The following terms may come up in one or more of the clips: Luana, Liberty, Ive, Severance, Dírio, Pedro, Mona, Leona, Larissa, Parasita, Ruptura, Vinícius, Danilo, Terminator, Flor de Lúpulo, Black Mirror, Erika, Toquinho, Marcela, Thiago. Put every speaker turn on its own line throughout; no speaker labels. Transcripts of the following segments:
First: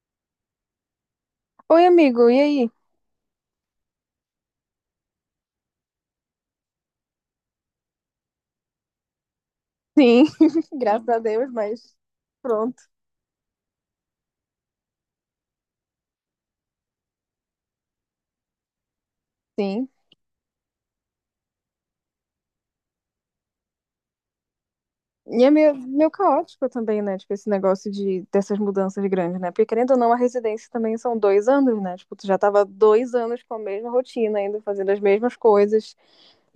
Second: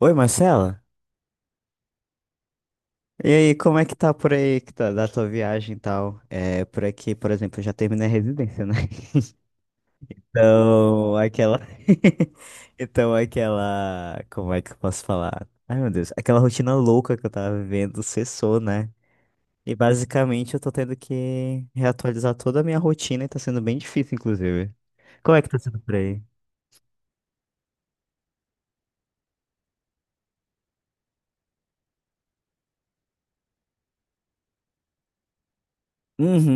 Oi, Marcela.
Oi, amigo, e aí?
E aí, como é que tá por aí, da tua viagem e tal? Por aqui, por exemplo, eu já terminei a residência, né?
Sim, graças
Então,
a Deus,
aquela...
mas pronto,
Como é que eu posso falar? Ai, meu Deus. Aquela rotina louca que eu tava vivendo cessou, né? E
sim.
basicamente eu tô tendo que reatualizar toda a minha rotina e tá sendo bem difícil, inclusive. Como é
E
que
é
tá
meio,
sendo por
meio
aí?
caótico também, né? Tipo, esse negócio dessas mudanças grandes, né? Porque querendo ou não, a residência também são dois anos, né? Tipo, tu já tava dois anos com a mesma rotina, ainda fazendo as mesmas coisas.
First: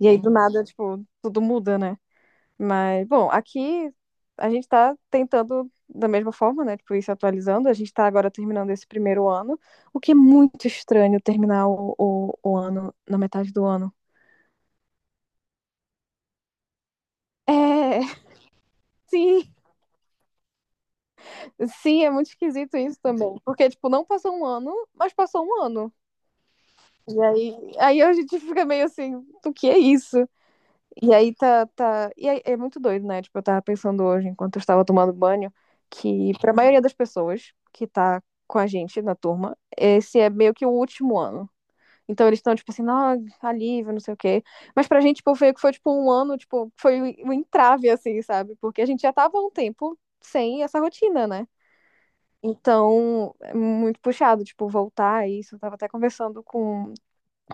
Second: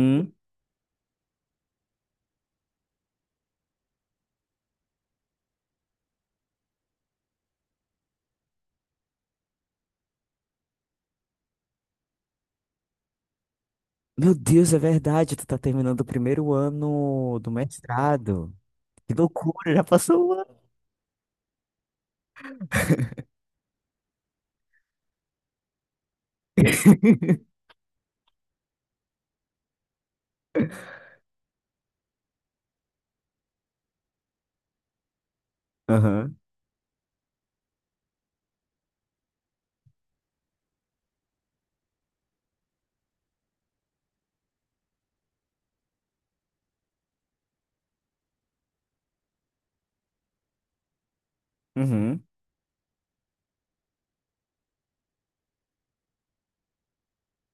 E aí, do nada, tipo, tudo muda, né? Mas, bom, aqui a gente tá tentando da mesma forma, né? Tipo, ir se atualizando. A gente tá agora terminando esse primeiro ano, o que é muito estranho terminar o ano na metade do ano.
Meu Deus, é verdade. Tu tá terminando o primeiro ano do
É,
mestrado. Que
sim,
loucura, já passou um.
sim. É muito esquisito isso também. Porque, tipo, não passou um ano, mas passou um ano. E aí a gente fica meio assim, o que é isso? E aí tá, tá. E aí, é muito doido, né? Tipo, eu tava pensando hoje, enquanto eu estava tomando banho, que
Aham.
pra maioria das pessoas que tá com a gente na turma, esse é meio que o último ano. Então eles estão, tipo assim, ah, alívio, não sei o quê. Mas pra gente, tipo, foi tipo um ano, tipo, foi um entrave, assim, sabe? Porque a gente já tava há um tempo sem essa rotina, né?
Uhum.
Então, é muito puxado, tipo, voltar a isso. Eu tava até conversando com,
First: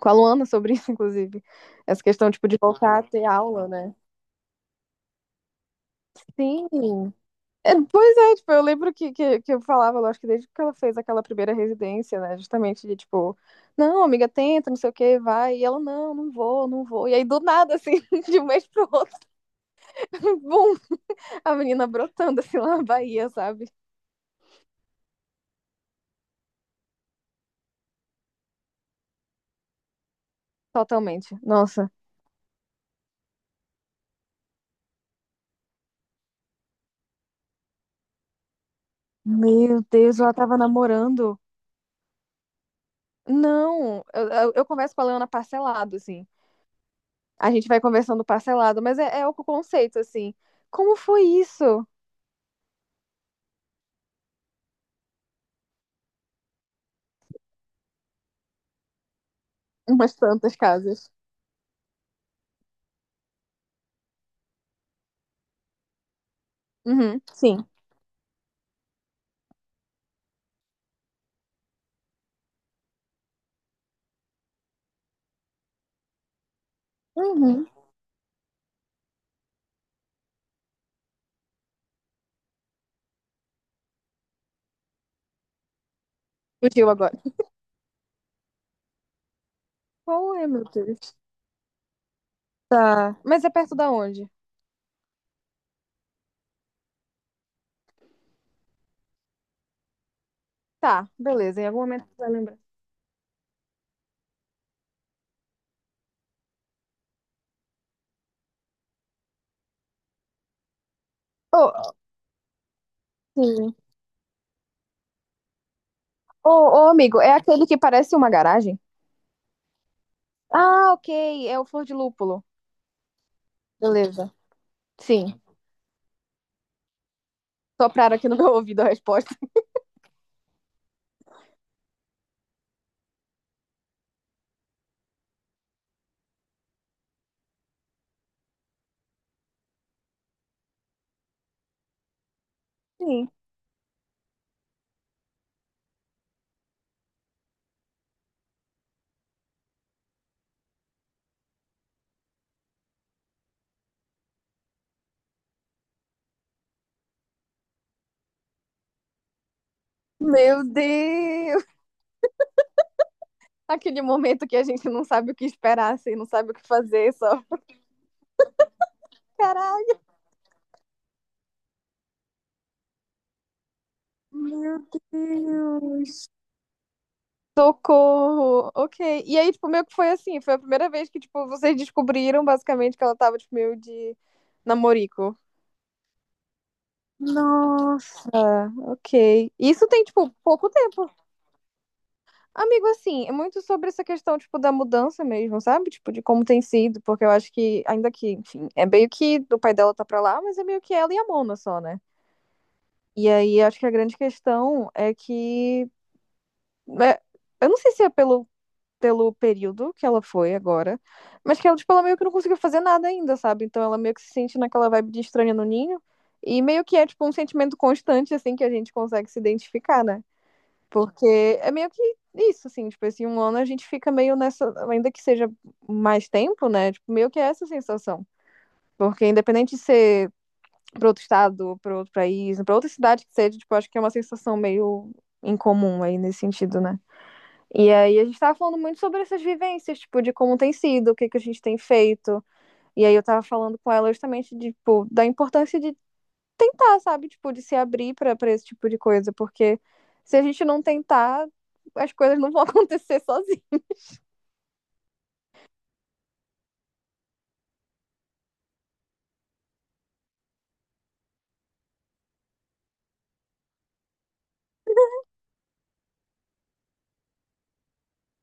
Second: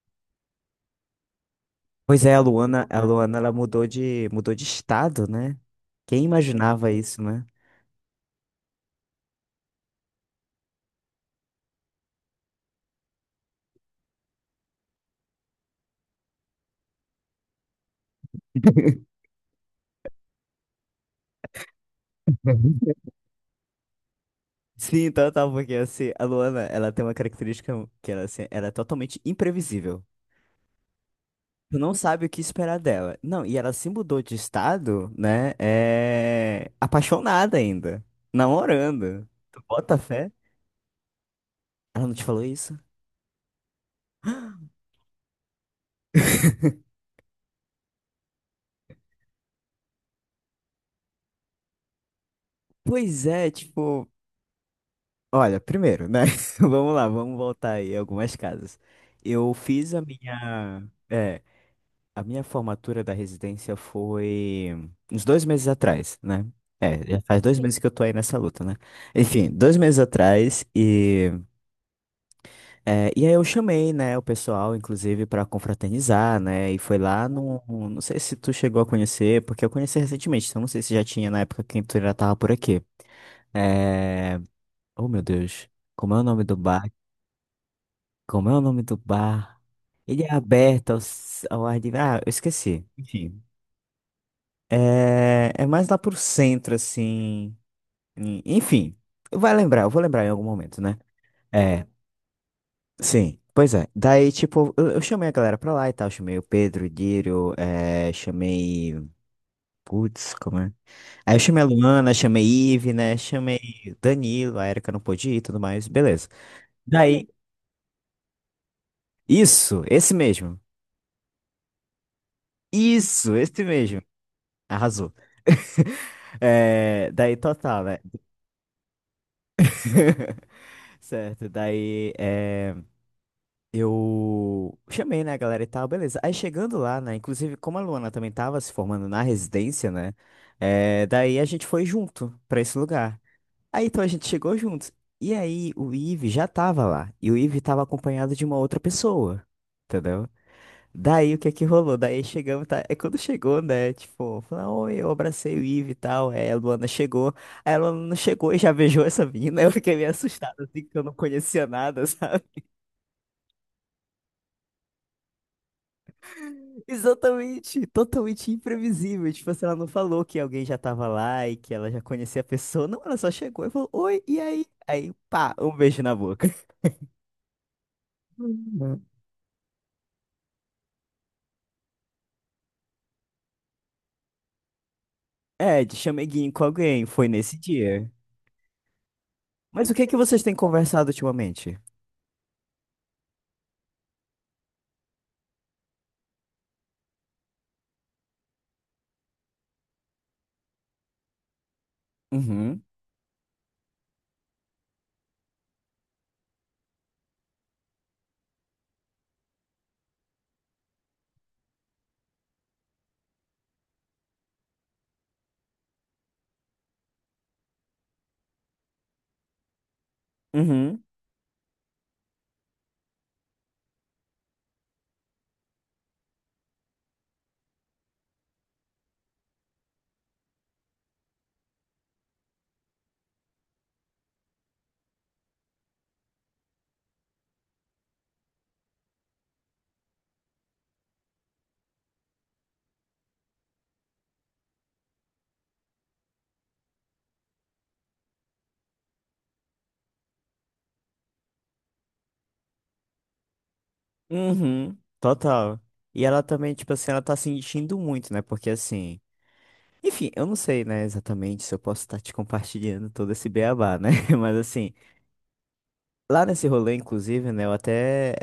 com a Luana sobre isso, inclusive. Essa
Pois
questão,
é, a
tipo, de
Luana,
voltar a ter
Ela
aula, né?
mudou de estado, né? Quem imaginava
Sim.
isso, né?
É, pois é, tipo, eu lembro que eu falava, eu acho que desde que ela fez aquela primeira residência, né? Justamente de, tipo, não, amiga, tenta, não sei o que, vai. E ela, não, não vou. E aí, do nada, assim, de um mês pro outro, bum, a menina brotando, assim, lá na Bahia, sabe?
Sim, então tá, porque assim, a Luana, ela tem uma característica que ela, assim, ela é totalmente imprevisível.
Totalmente.
Tu
Nossa.
não sabe o que esperar dela. Não, e ela se mudou de estado, né? Apaixonada ainda. Namorando. Tu
Meu
bota
Deus,
fé?
ela tava namorando.
Ela não te falou isso?
Não, eu converso com a Leona parcelado, assim. A gente vai conversando parcelado, mas é o conceito, assim. Como foi isso?
Pois é, tipo. Olha, primeiro, né? Vamos lá, vamos voltar aí algumas casas. Eu fiz a
Umas tantas
minha,
casas.
é, a minha formatura da residência foi uns 2 meses atrás, né? Já
Uhum,
faz dois
sim.
meses que eu tô aí nessa luta, né? Enfim, 2 meses atrás e aí eu chamei, né, o pessoal, inclusive, pra confraternizar, né? E foi lá no,
Uhum.
não sei se tu chegou a conhecer, porque eu conheci recentemente, então não sei se já tinha na época que tu já tava por aqui. É, oh meu Deus, como é o nome do bar?
Fugiu agora.
Como é o nome do bar? Ele é
Qual é, meu
aberto ao,
Deus?
s- ao ar livre. Ah, eu esqueci.
Tá.
Enfim.
Mas é perto da onde?
É mais lá pro centro, assim. Enfim. Eu vou lembrar em algum momento, né?
Tá, beleza. Em algum
É,
momento você vai lembrar.
sim. Pois é. Daí, tipo, eu chamei a galera pra lá e tal. Chamei o Pedro, o Dírio, chamei. Putz, como é? Aí eu chamei a
Ô,
Luana, chamei Ive, né? Chamei
sim.
o Danilo, a Erika não pôde ir e tudo mais. Beleza.
Ô, ô, amigo,
Daí,
é aquele que parece uma garagem?
isso, esse mesmo.
Ah, ok. É o Flor de Lúpulo.
Isso, esse mesmo.
Beleza.
Arrasou.
Sim.
Daí total, né?
Sopraram aqui no meu ouvido a resposta.
Certo, daí eu chamei, né, a galera e tal, beleza. Aí chegando lá, né, inclusive como a Luana também tava se formando na residência, né, daí a gente foi junto pra esse lugar.
Sim.
Aí então a gente chegou juntos. E aí o Ive já tava lá, e o Ive tava acompanhado de uma outra pessoa, entendeu? Daí o que é que rolou? Daí chegamos, tá? É quando chegou, né? Tipo, falou, oi, eu abracei o Ive e tal. Aí a Luana chegou. Aí a Luana chegou e já beijou essa menina. Eu fiquei meio assustado,
Meu
assim, que eu não
Deus!
conhecia nada, sabe?
Aquele momento que a gente não sabe o que esperar, assim, não sabe o que fazer, só.
Exatamente, totalmente imprevisível. Tipo, assim, ela não
Caralho,
falou que alguém já tava lá e que ela já conhecia a pessoa. Não, ela só chegou e falou, oi, e aí?
meu
Aí, pá, um beijo na
Deus.
boca.
Socorro. Ok.
Uhum.
E aí, tipo, meio que foi assim, foi a primeira vez que, tipo, vocês descobriram basicamente que ela tava, tipo, meio de namorico.
É, de chameguinho com alguém, foi nesse dia.
Nossa, ok. Isso
Mas o que
tem,
é que
tipo,
vocês têm
pouco
conversado
tempo.
ultimamente?
Amigo, assim, é muito sobre essa questão, tipo, da mudança mesmo, sabe? Tipo, de como tem sido, porque eu acho que, ainda que, enfim, é meio que o pai dela tá pra lá, mas é meio que ela e a Mona só, né?
Uhum,
E aí acho que a grande questão é que. é, eu não sei se é pelo período que ela foi agora, mas que ela, tipo, ela meio que não conseguiu fazer nada ainda, sabe? Então ela meio que se sente naquela vibe de estranha no ninho. E meio que é, tipo, um sentimento constante, assim, que a gente consegue se identificar, né?
uhum.
Porque é meio que isso, assim, tipo, esse um ano a gente fica meio nessa, ainda que seja mais tempo, né? Tipo, meio que é essa sensação. Porque independente de ser para outro estado, para outro país, para outra cidade que seja, tipo, acho que é uma sensação meio incomum aí nesse sentido, né? E aí a gente tava falando muito sobre essas vivências, tipo, de como tem sido, o que que a gente tem feito. E aí eu tava falando com ela justamente de, tipo, da importância de tentar, sabe? Tipo, de se abrir para esse tipo de coisa, porque se a gente não tentar, as coisas não vão acontecer sozinhas.
Uhum, total. E ela também, tipo assim, ela tá sentindo muito, né? Porque assim, enfim, eu não sei, né, exatamente se eu posso estar te compartilhando todo esse beabá, né? Mas assim, lá nesse rolê, inclusive, né, eu até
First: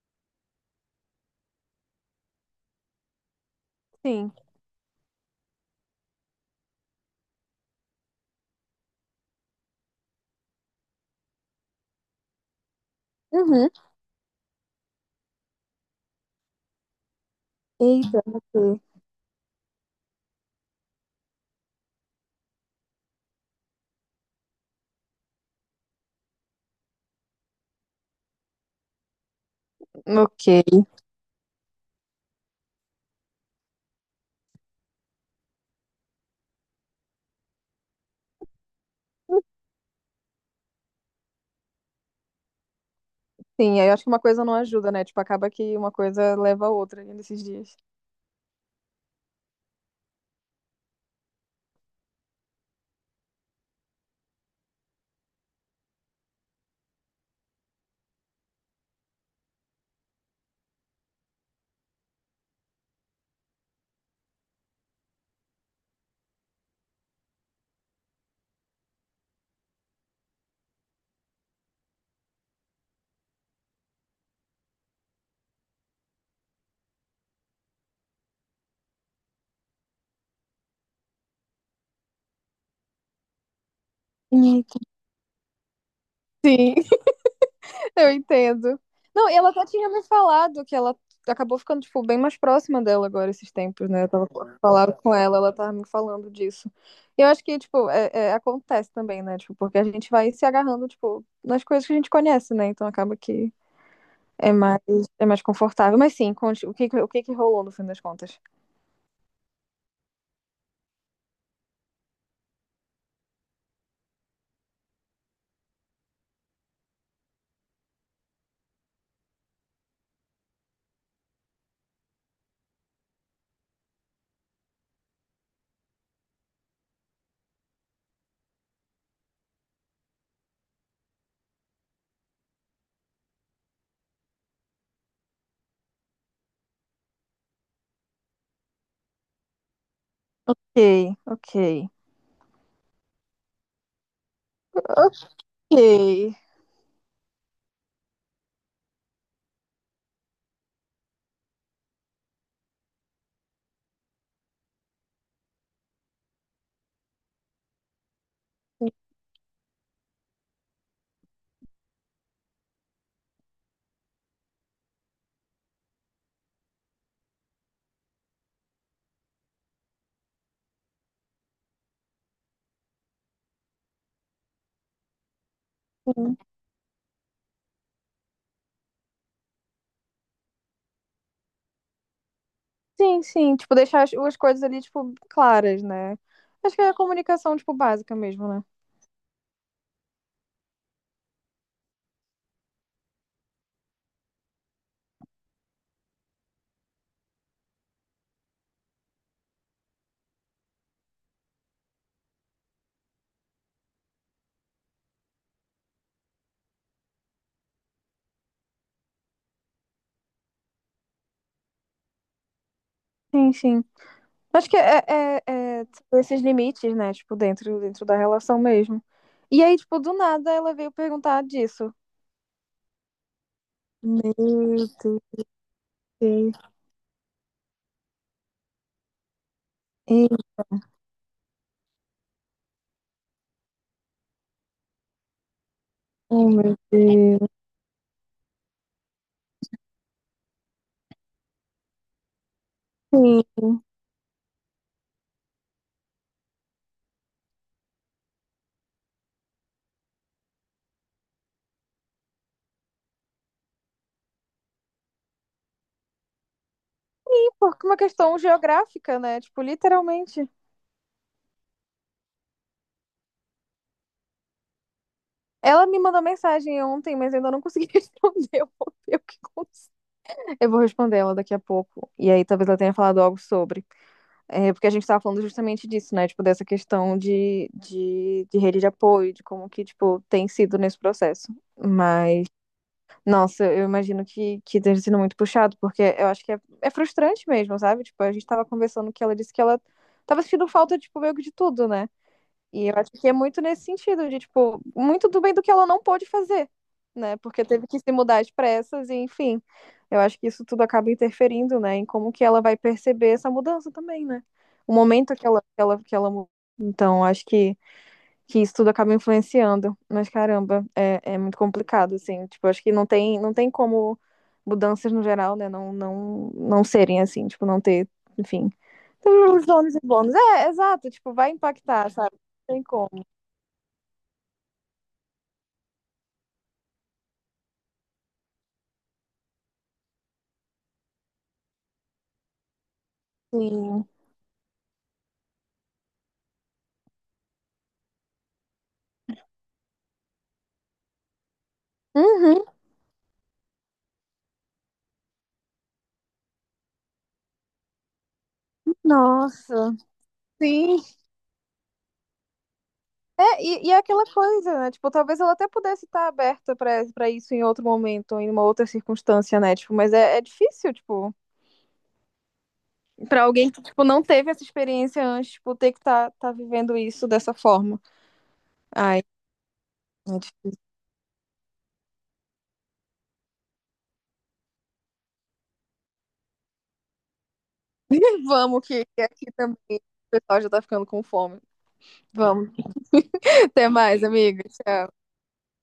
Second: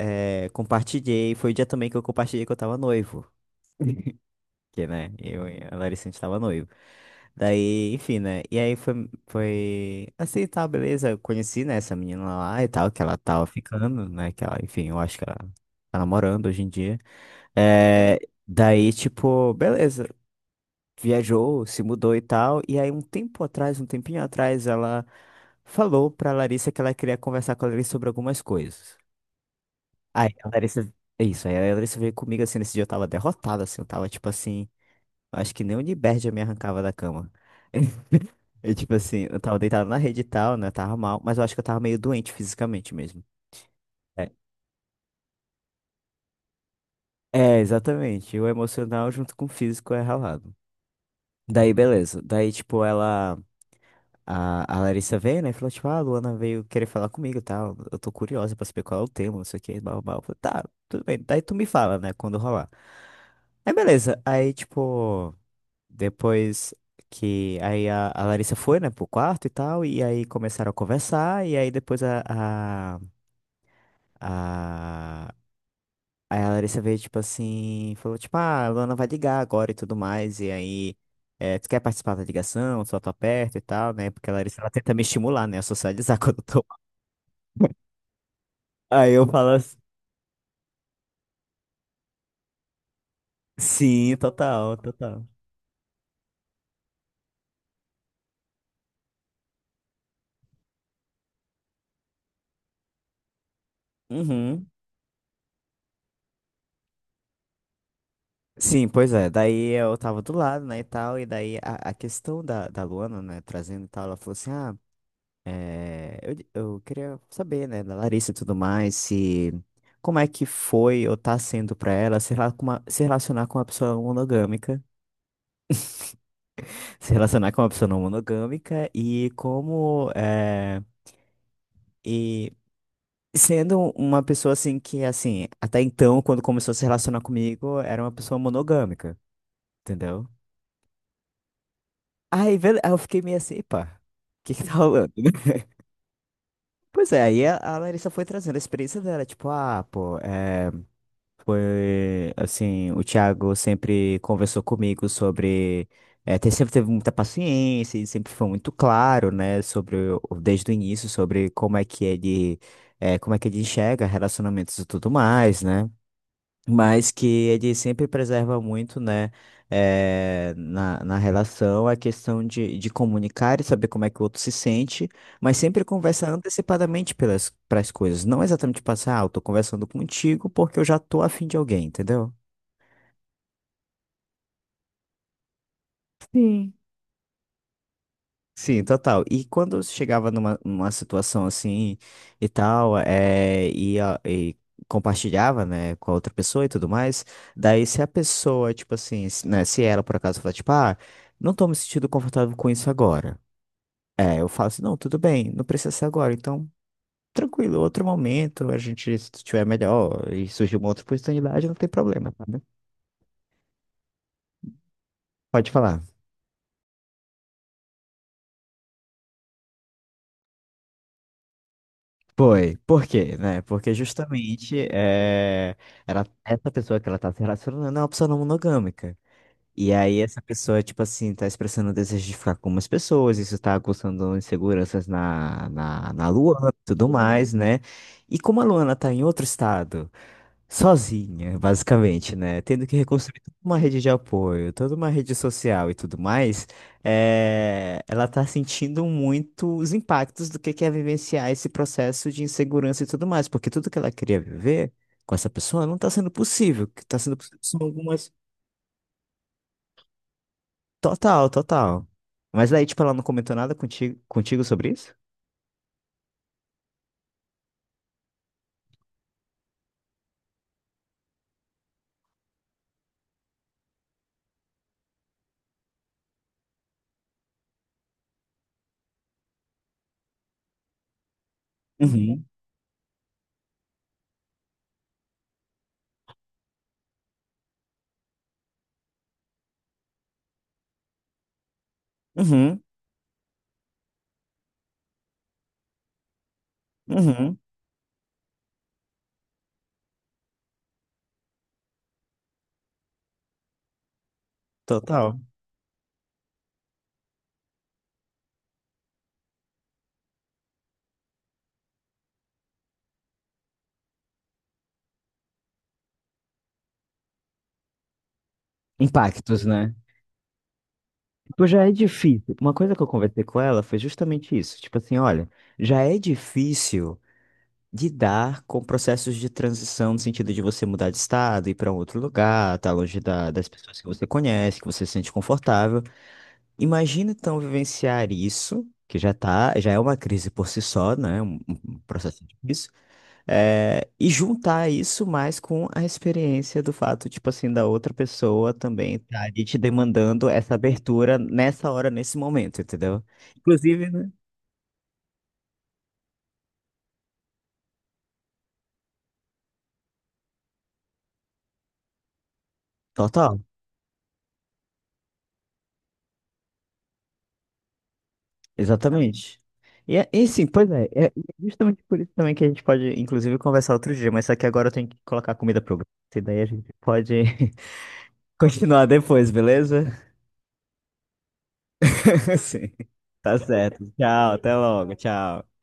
compartilhei, foi o dia também que eu compartilhei que eu tava noivo.
Sim.
Que, né? Eu, e a Larissa, a gente tava noivo. Daí, enfim, né? E aí foi assim, tá, beleza. Eu conheci, né, essa menina lá e tal, que ela tava
Uhum.
ficando, né? Que ela, enfim, eu acho que ela tá namorando hoje em dia. É,
Eita, ok.
daí, tipo, beleza. Viajou, se mudou e tal. E aí, um tempo atrás, um tempinho atrás, ela falou pra Larissa que ela queria conversar com a Larissa sobre algumas coisas. Aí, a Larissa.
Ok.
Isso, aí a Larissa veio comigo assim, nesse dia eu tava derrotado, assim, eu tava tipo assim. Acho que nem o Liberty eu me arrancava da cama. E tipo assim, eu tava deitado na rede e tal, né? Tava mal, mas eu acho que eu tava meio doente fisicamente mesmo.
Sim, aí eu acho que uma
É,
coisa não ajuda, né? Tipo, acaba que uma coisa leva a outra nesses
é,
dias.
exatamente. O emocional junto com o físico é ralado. Daí, beleza. Daí, tipo, ela. A Larissa veio, né? E falou, tipo, ah, a Luana veio querer falar comigo e tal. Eu tô curiosa pra saber qual é o tema, não sei o que, blá, blá, blá. Eu falei, tá, tudo bem. Daí tu me fala, né? Quando rolar. Aí, beleza. Aí, tipo. Depois que aí a Larissa foi, né, pro quarto e tal, e aí começaram a conversar, e aí depois a, aí a Larissa veio, tipo assim, falou, tipo, ah, a Luana vai ligar agora e tudo mais, e aí, tu quer participar da ligação, só tô perto e tal, né, porque a Larissa,
Hum,
ela tenta me estimular, né, a socializar quando eu tô.
Sim, eu entendo.
Aí eu
Não, e
falo
ela até
assim,
tinha me falado que ela acabou ficando, tipo, bem mais próxima dela agora esses tempos, né? Eu
sim,
tava
total,
falando com
total.
ela, ela tava me falando disso. E eu acho que, tipo, é, acontece também, né? Tipo, porque a gente vai se agarrando, tipo, nas coisas que a gente conhece, né? Então acaba que é
Uhum.
mais, é mais confortável. Mas sim, conte, o que que rolou no fim das contas?
Sim, pois é. Daí eu tava do lado, né, e tal. E daí a questão da Luana, né, trazendo e tal, ela falou assim, ah, eu queria saber, né, da Larissa e tudo mais, se como é que foi ou tá sendo pra ela se relacionar com uma pessoa monogâmica, se relacionar com uma pessoa não monogâmica e e sendo uma pessoa assim que assim, até então quando começou a se relacionar comigo, era uma pessoa monogâmica, entendeu?
Ok, ok.
Aí eu fiquei meio assim, pá, o que que tá rolando, né?
Ok.
Pois é, aí a Larissa foi trazendo a experiência dela, tipo, ah, pô, é. Foi assim, o Thiago sempre conversou comigo sobre. Sempre teve muita paciência e sempre foi muito claro, né, sobre desde o início, sobre como é que ele, é, como é que ele enxerga relacionamentos e tudo mais, né? Mas que ele sempre preserva muito, né, na relação, a questão de comunicar e saber como é que o outro se sente, mas sempre conversa
Uhum.
antecipadamente pelas pras coisas, não exatamente passar, ah, eu tô conversando contigo porque eu já tô afim de alguém, entendeu?
Sim, sim, tipo, deixar as, as coisas ali, tipo, claras, né?
Sim.
Acho que é a comunicação, tipo, básica mesmo, né?
Sim, total. E quando você chegava numa situação assim e tal, e compartilhava, né, com a outra pessoa e tudo mais, daí se a pessoa, tipo assim, né, se ela por acaso falar, tipo, ah, não tô me sentindo confortável com isso agora. Eu falo assim, não, tudo bem, não precisa ser agora, então, tranquilo, outro momento, a gente, se tiver melhor e surgir uma outra oportunidade, não tem problema, tá, né?
Sim, sim. Acho que é, é,
Pode
é,
falar.
tipo, esses limites, né? Tipo, dentro da relação mesmo. E aí, tipo, do nada ela veio perguntar disso.
Foi. Por quê, né? Porque
Meu
justamente
Deus.
é, ela,
Ih,
essa pessoa que ela tá se relacionando é uma pessoa não monogâmica. E aí essa pessoa, tipo assim, tá expressando o desejo de ficar com umas pessoas, isso tá causando inseguranças na
oh,
Luana
meu
e tudo
Deus.
mais, né? E como a Luana tá em outro estado, sozinha, basicamente, né? Tendo que reconstruir
Sim.
toda uma rede de apoio, toda uma rede social e tudo mais, ela tá sentindo muito os impactos do que é vivenciar esse processo de insegurança e tudo mais, porque tudo que ela queria viver com essa pessoa não tá sendo possível. O que tá sendo
E
possível
por
são
uma
algumas.
questão geográfica, né? Tipo, literalmente.
Total, total. Mas daí, tipo, ela não comentou nada contigo sobre isso?
Ela me mandou mensagem ontem, mas eu ainda não consegui responder. Eu vou ver o que aconteceu. Eu vou responder ela daqui a pouco. E aí talvez ela tenha falado algo sobre. É, porque a gente estava falando justamente disso, né? Tipo, dessa questão de rede de apoio, de como que, tipo, tem sido nesse processo.
Uhum,
Mas, nossa, eu imagino que tenha sido muito puxado, porque eu acho que é frustrante mesmo, sabe? Tipo, a gente estava conversando que ela disse que ela tava sentindo falta, tipo, meio que de tudo, né?
uhum,
E eu acho que é muito nesse sentido, de, tipo, muito do bem do que ela não pôde fazer, né?
uhum.
Porque teve que se mudar às pressas, e enfim. Eu acho que isso tudo acaba interferindo, né? Em como que ela vai perceber essa mudança também, né? O momento
Total.
que ela, que ela muda. Então, acho que isso tudo acaba influenciando. Mas, caramba, é muito complicado, assim. Tipo, acho que não tem como mudanças no geral, né? Não serem assim, tipo, não ter, enfim. Tem
Impactos,
os
né?
ônus e bônus. É, exato, tipo, vai
Tipo, já é
impactar, sabe?
difícil. Uma
Não tem
coisa que eu
como.
conversei com ela foi justamente isso. Tipo assim, olha, já é difícil lidar com processos de transição no sentido de você mudar de estado, ir para um outro lugar, estar longe das pessoas que
Sim.
você conhece, que você se sente confortável. Imagina então vivenciar isso, que já é uma crise por si só, né? Um processo
Uhum.
difícil. E juntar isso mais com a experiência do fato, tipo assim, da outra pessoa também tá ali te
Nossa.
demandando essa
Sim.
abertura nessa hora, nesse momento, entendeu?
É, e é
Inclusive,
aquela
né?
coisa, né? Tipo, talvez ela até pudesse estar aberta pra para isso em outro momento, em uma outra circunstância, né? Tipo, mas é difícil, tipo, pra
Total.
alguém que tipo não teve essa experiência antes, tipo, ter que tá vivendo isso dessa forma. Ai,
Exatamente. E, é-
é
e sim, pois
difícil.
é, é justamente por isso também que a gente pode, inclusive, conversar outro dia, mas só que agora eu tenho que colocar a comida pro gato, daí a gente pode
Vamos que
continuar
que aqui
depois,
também o
beleza?
pessoal já tá ficando com fome. Vamos.
Sim. Tá
Até
certo.
mais,
Tchau,
amiga.
até
Tchau.
logo, tchau.